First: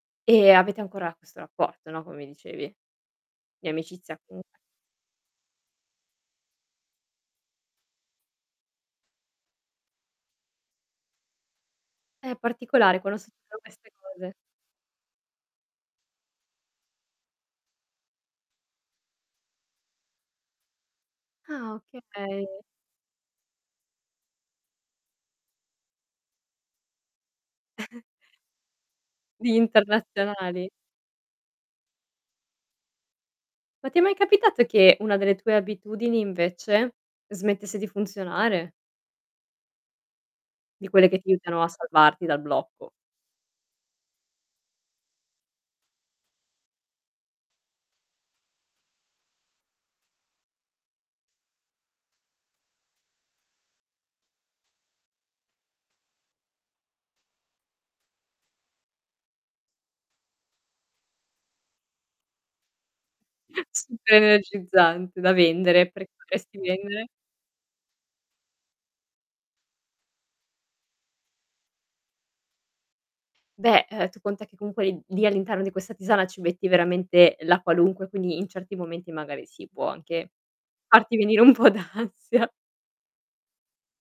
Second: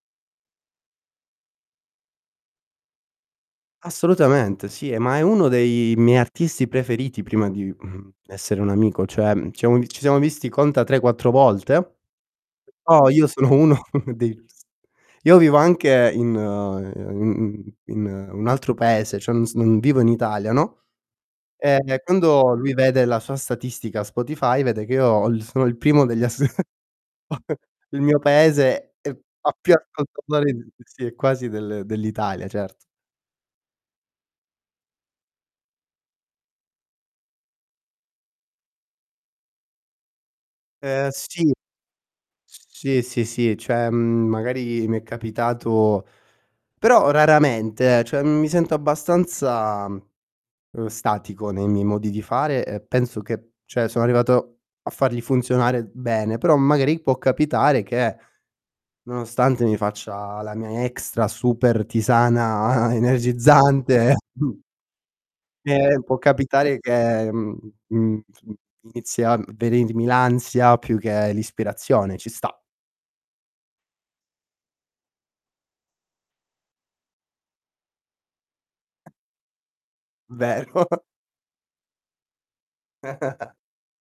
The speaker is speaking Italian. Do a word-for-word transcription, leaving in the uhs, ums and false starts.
E avete ancora questo rapporto, no, come mi dicevi, di amicizia comunque Assolutamente, sì e ma è uno dei miei artisti preferiti prima di, mhmm, essere un amico, cioè ci siamo vi ci siamo visti conta tre quattro volte, Eh, particolare però quando io sono succedono uno queste dei cose. s io vivo anche in in in in un altro paese, cioè non s non vivo in Italia, no, Ah, e quando okay. lui vede la sua statistica Spotify vede che io ho sono il primo degli as il mio paese è fa Di più ascoltatori di internazionali. di sì quasi del dell'Italia, certo. Ma ti è mai capitato che una delle tue abitudini invece, smettesse di funzionare? Di quelle Ehm che ti sì. aiutano a salvarti dal S blocco. sì, sì, sì, ceh, magari mi è capitato, però raramente, ehm, ceh mi sento abbastanza, uhm, statico nei miei modi di fare e penso che ceh sono arrivato a farli funzionare bene, però magari può capitare che, nonostante mi faccia la mia extra super tisana Super energizzante energizzante da vendere, ehm, perché, può potresti capitare vendere? che, mhmm, mhmm, inizi a venirmi l'ansia più che l'ispirazione, ci sta. Beh, ehm, tu conta che comunque l lì all'interno di questa tisana, ci metti veramente la qualunque, quindi in certi momenti magari sì, può anche Vero. farti venire un po' d'ansia.